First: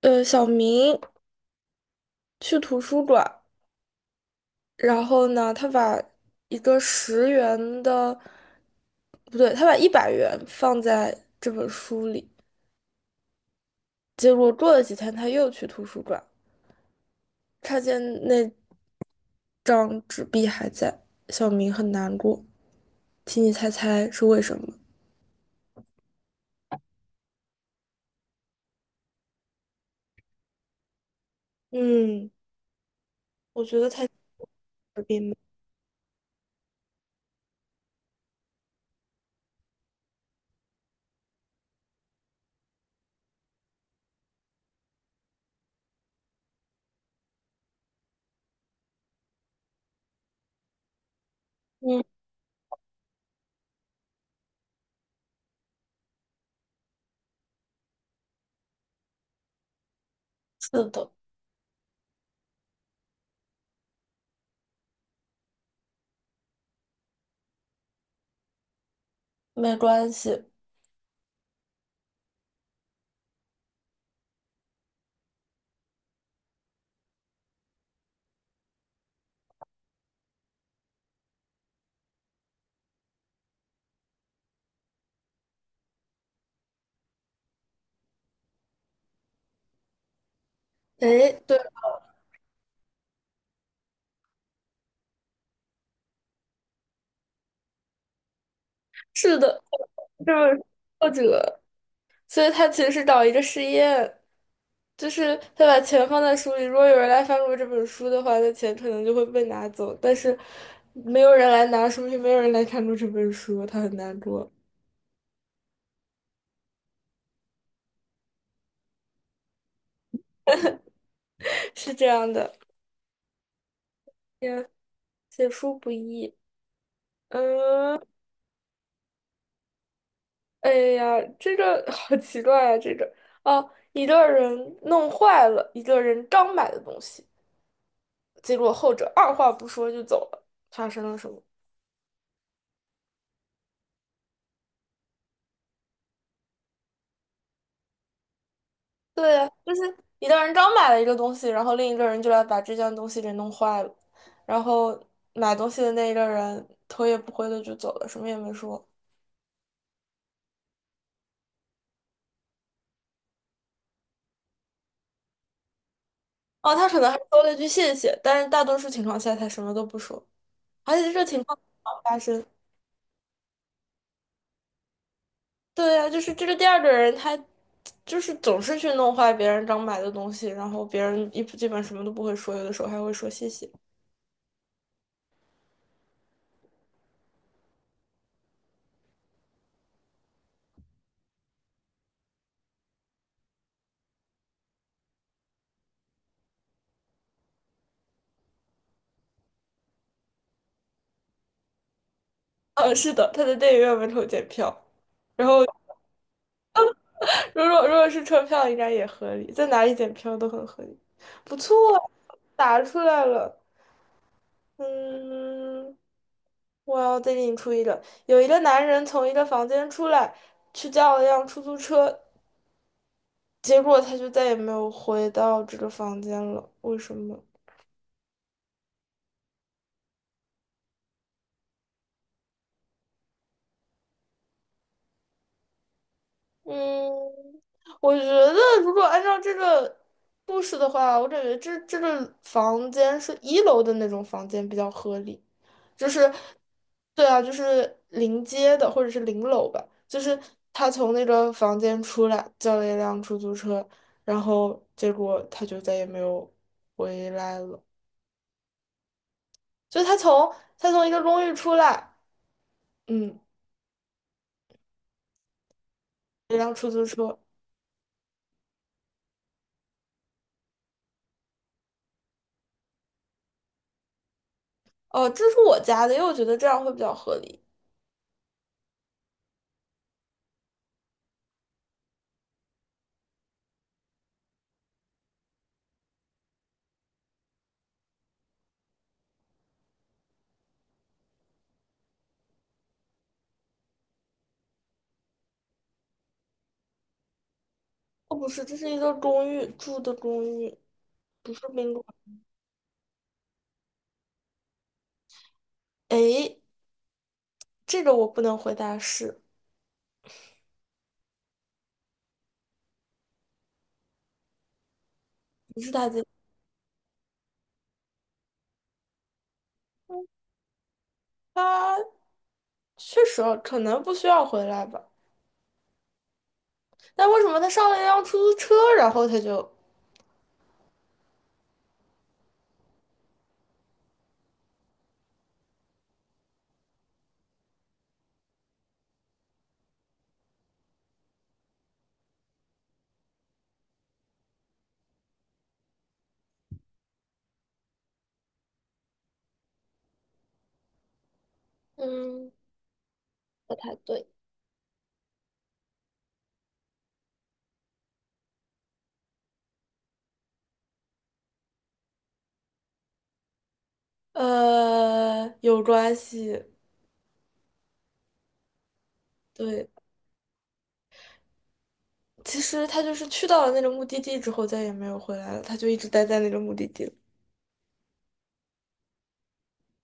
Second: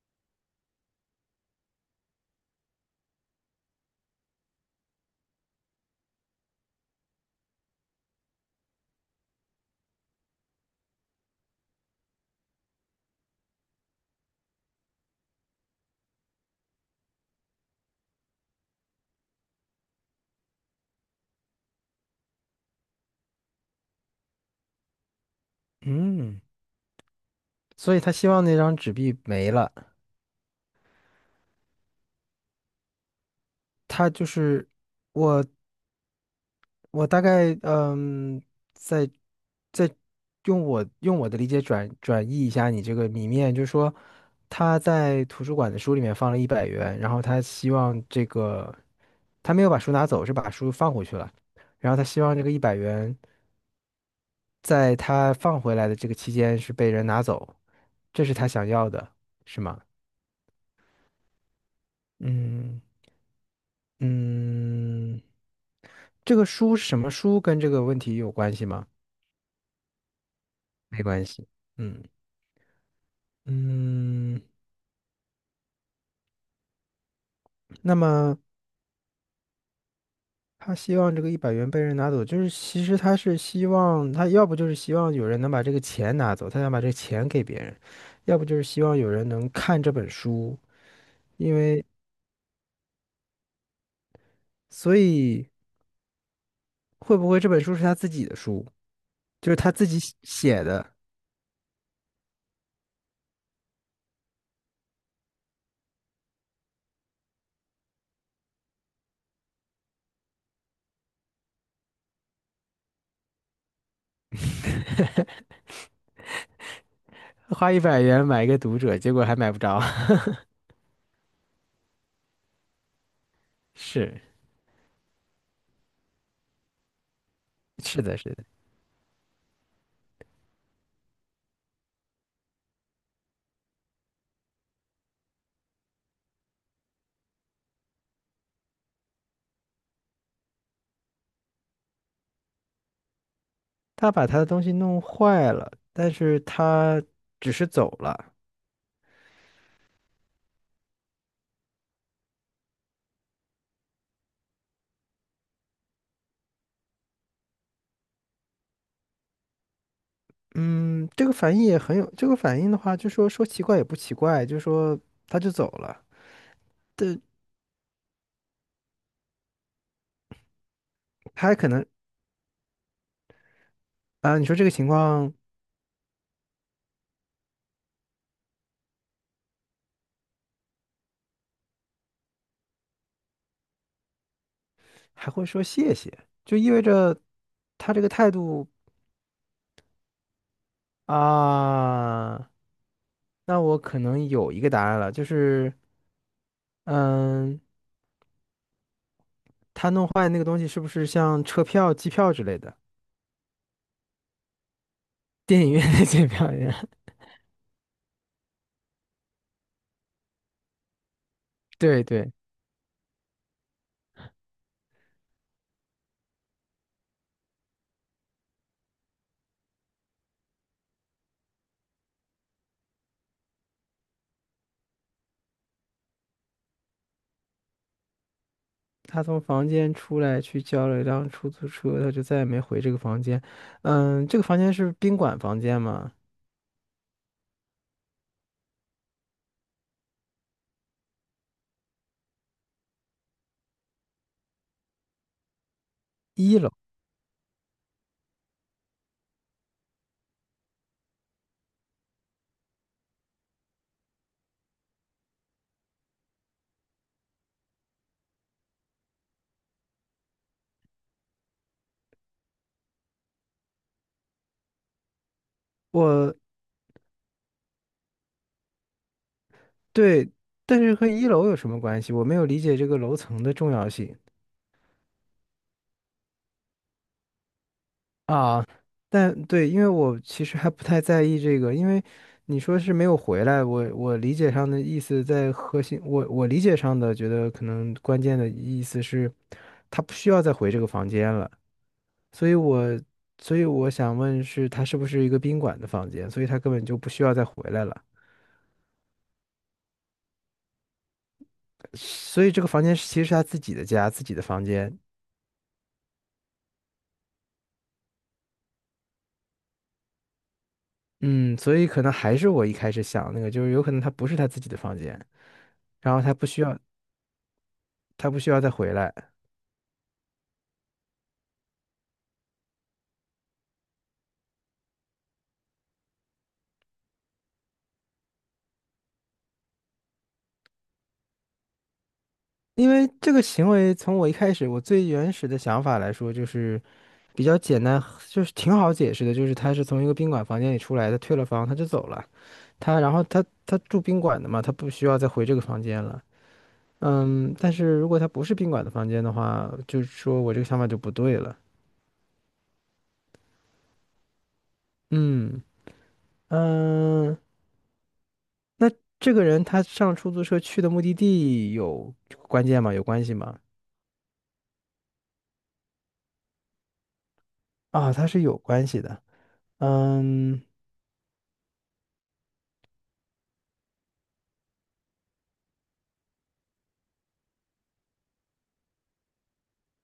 小明去图书馆，然后呢，他把一个10元的，不对，他把100元放在这本书里。结果过了几天，他又去图书馆，看见那张纸币还在，小明很难过。请你猜猜是为什么？嗯，所以他希望那张纸币没了。嗯，我觉得他他就是纸币了。我，我大概在在用我的理解转译一下你这个谜面，就是说他在图书馆的书里面放了一百元，然后他希望这个他没有把书拿走，是把书放回去了，然后嗯，他希望这个一百元在他放回来的这个期间是被人拿走，这是他想要的，是吗？是的。嗯。嗯，这个书是什么书跟这个问题有关系吗？没关系。没关系。嗯嗯，那么他希望这个一百元被人拿走，就是其实他是希望他要不就是希望有人能把这个钱拿走，他想把这个钱给别人，要不就是希望有人能看这本书，哎，因对，为所以会不会这本书是他自己的书，是就是的。他自己写这本书写的，作者，所以他其实是找一个实验，就是他把钱放在书里。如果有人来翻过这本书的话，那钱可能就会被拿走。但是没有人来拿，说明没有人来看过这本书，他很难过。花一百元买一个读者，结果还买不着。是这样的，是写书不易。嗯，是的，是的。哎呀，这个 好奇怪啊！这个哦，一个人弄坏了一个人刚买的东西，结果后者二话不说就走了，发生了什么？他把他的东西弄坏了，但是他只是走了。对呀，就是一个人刚买了一个东西，然后另一个人就来把这件东西给弄坏了，然后买东西的那一个人头也不回的就走了，什么也没说。嗯，这个反应也很有，这个反应的话，就说奇怪也不奇怪，就说他就走了。哦，他可能还对，说了一句谢谢，但是大多数情况下他什么都不说，而且这个情他还况可能老发生。啊，你说这个情况对呀，就是这个第二个人他就是总是去弄坏别人刚买的东西，然后别人一基本什么都不会说，有的时候还会说谢谢。还会说谢谢，就意味着他这个态度啊，那我可能有一个答案了，就是嗯，他弄坏那个东西是不是像车票、机票之类的，是的，他在电影院门口检票。电影院的 机票一样？如果是车票，应该也合理，在哪里检票都很合理。不错，对对。答出来了。嗯，我要再给你出一个：有一个男人从一个房间出来，去叫了一辆出租车，结果他就再也没有回到这个房间了。为什么？他从房间出来去叫了一辆出租车，他就再也没回这个房间。嗯，这个房间是宾馆房间吗？嗯，我觉得如果按照这个故事的话，我感觉这个房间是一楼的那种房间比较合理。就是一楼，对啊，就是临街的或者是临楼吧，就是他从那个房间出来，叫了一辆出租车，然后结果他就再也没有回来了。就他从一个公寓出来，嗯，我一辆出租车，对，但是和一楼有什么关系？我没有理解这个楼层的重要性哦，这是我家的，因为我觉得这样会比较合理。啊。但对，因为我其实还不太在意这个，因为你说是没有回来，我理解上的意思在核心，我理解上的觉得可能关键的意思是，他不需要再回这个房间了。所以我所以我想问是，他是不是一个宾馆的房间？所以他根本就不需要再回来了。哦，不是，这是一个公寓，住的公寓，不是宾馆。所以这个房间是其实是他自己的家，自己的房间。诶，这个我不能回答是，嗯，所以可能还是我一开始想那个，就是有可能他不是他自己的房间，不是大然后姐，他不需要再回来，他确实啊可能不需要回来吧。但为什么他上了一辆出租车，然后他就因为这个行为从我一开始我最原始的想法来说，就是比较简单，就是 挺好解释的，就是他是从一个宾馆房间里出来的，退了房他就走了，他然后他住宾馆的嘛，他不需要再回这个房间了。嗯，但是如果他不是宾馆的房间的话，就是说我这个想法就不对了。嗯，不太对。嗯嗯，那这个人他上出租车去的目的地有关键吗？有关系吗？有关系？啊，他是有关系的。对，嗯其实他就是去到了那个目的地之后，再也没有回来了，他就一直待在那个目的地了。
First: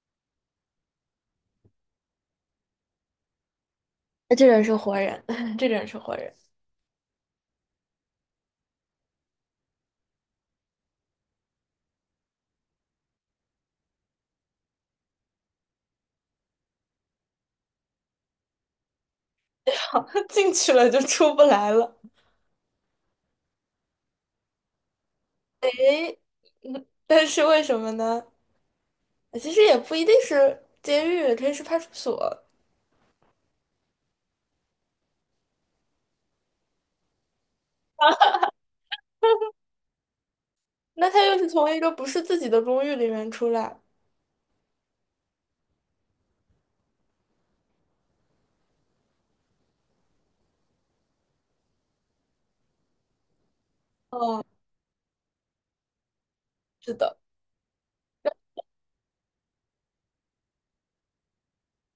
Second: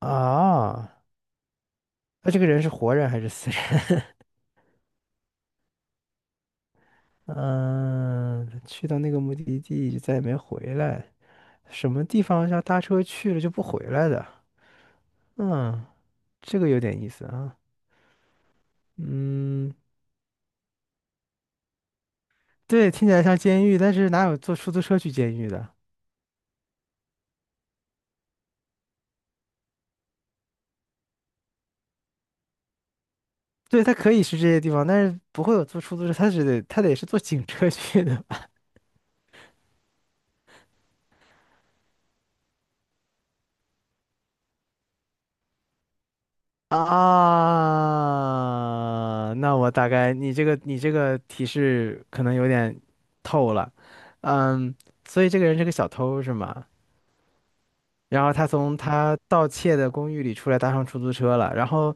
啊，那这个人是活人还是死人？那这人是活人，这个人是活人。嗯，他去到那个目的地就再也没回来，什么地方要搭车去了就不回来的？嗯，这个有点意思啊。嗯。好，进去了就出不来了。对，听起来像监狱，但是哪有坐出租车去监狱的？嗯，但是为什么呢？其实也不一定是监狱，也可以是派出所。对，他可以是这些地方，但是不会有坐出租车，他只得它得是坐警车去的吧？那他又是从一个不是自己的公寓里面出来。啊，那我大概你这个提示可能有点透了，哦，嗯，所以这个人是个小偷是吗？是的。然后他从他盗窃的公寓里出来，搭上出租车了，然后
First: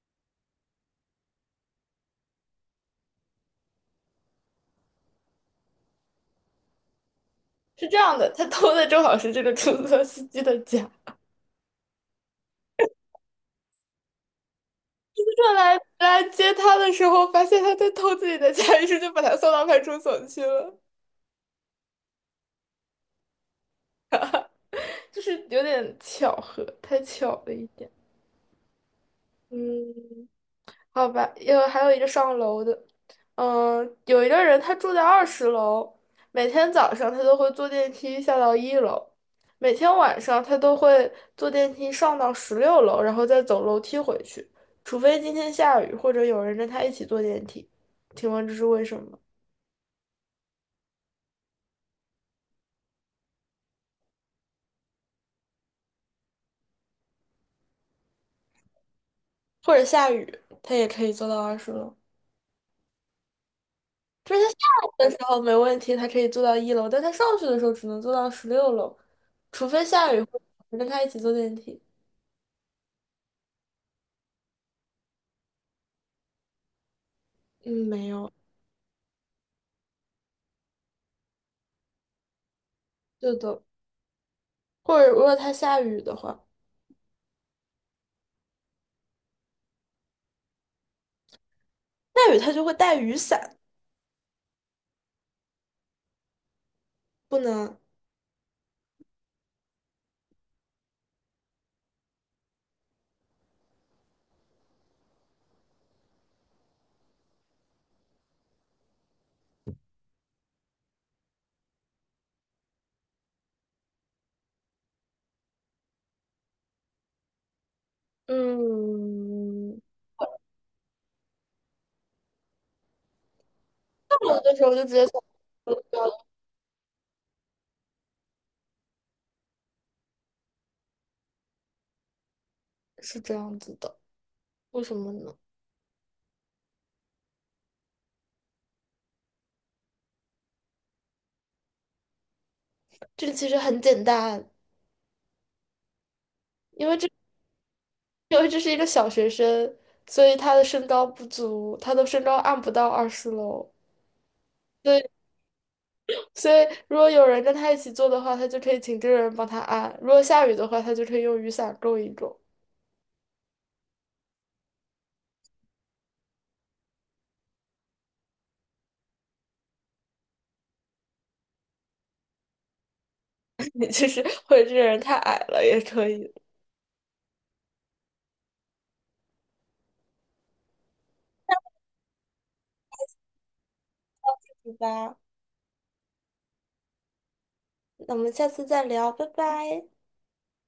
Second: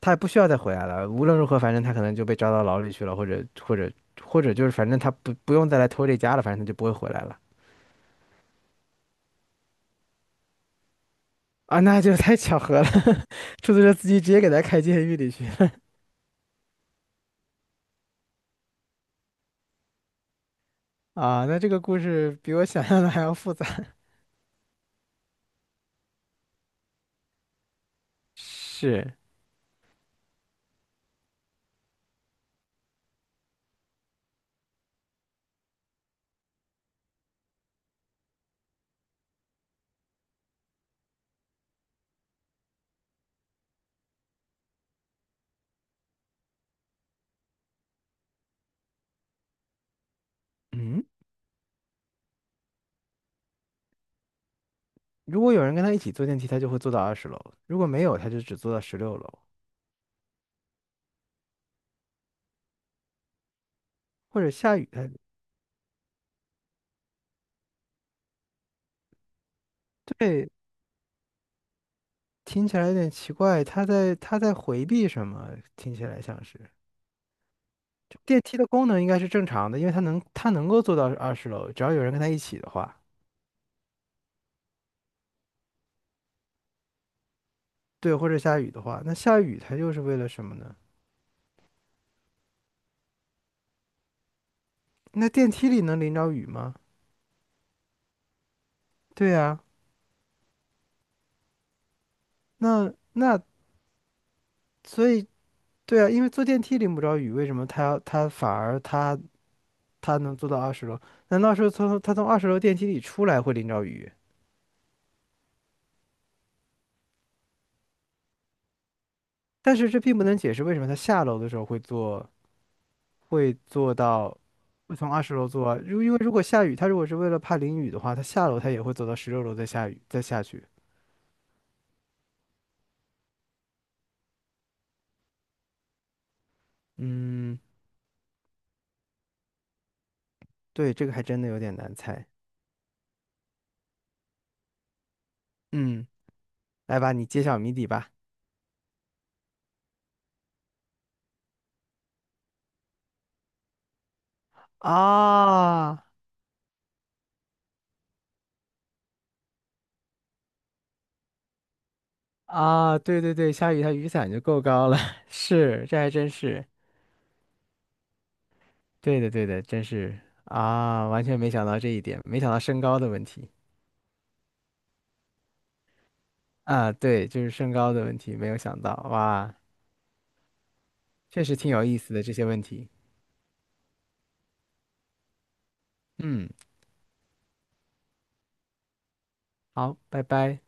他也不需要再回来了，无论如何，反正他可能就被抓到牢里去了，或者就是反正他不用再来偷这家了，反正他就不会回来了。是这样的，他偷的正好是这个出租车司机的家。啊，那就太巧合了，出租车司机直接给他开监狱里去他了 来接他的时候，发现他在偷自己的家，于是就把他送到派出所去了。啊！那这个故事比我想象的还要复杂。就是有点巧合，太巧了一点。是，嗯。好吧，还有一个上楼的。嗯，有一个人他住在二十楼，每天早上他都会坐电梯下到一楼，每天晚上他都会坐电梯上到十六楼，然后再走楼梯回去，除非今天下雨或者有人跟他一起坐电梯。请问这是为什么？嗯，如果有人跟他一起坐电梯，他就会坐到二十楼；如果没有，他就只坐到十六楼。或者下雨，他也可以坐到二十楼，就或是他者下下雨，来的时候没问题，他可以坐到一楼，但他上去的时候只能坐到十六楼，除非下雨或者对，有人跟他一起坐电梯。听起来有点奇怪，他在回避什么？听起来像是嗯，没就有。电梯的功能应该是正常的，因为他能够坐到二十楼，只要有人跟他一起的话，对的，或者如果它下雨的话，对，或者下雨的话，那下雨他又是为了什么呢？下雨他就会带雨伞，那电梯里能淋着雨吗？不能。对呀、那那所以对啊，因为坐电梯淋不着雨，为什么他反而他能坐到二十楼？难道是从他从二十楼电梯里出来会淋着雨？但嗯，是这并不能解释为什么他下楼的时候会坐到有的时候就直会接从想二十楼坐啊。如因为如果下雨，他如果是为了怕淋雨的话，他下楼他也会走到十六楼再下雨再下去。是这样子的，为什么呢？嗯，对，这个还真的有点难猜。这个其实很简单，嗯，因为来这 吧，你揭晓谜底吧。因为这是一个小学生，所以他的身高不足，他的身高按不到二十楼。所以，啊。所以如果有人跟他一起做的话，他就可以请这个人帮他按；如果下雨的话，他就可以用雨伞够一够。啊，对对对，下雨它雨伞就够高了，是，这还真是，对的对的，真是啊，完全没想到这一点，没想到身高的问题 其实或者这个人太矮了也可以。啊，对，就是身高的问题，没有想到，哇，确实挺有意思的这些问题，对吧，嗯，那我们下次再聊，拜拜。好，拜拜。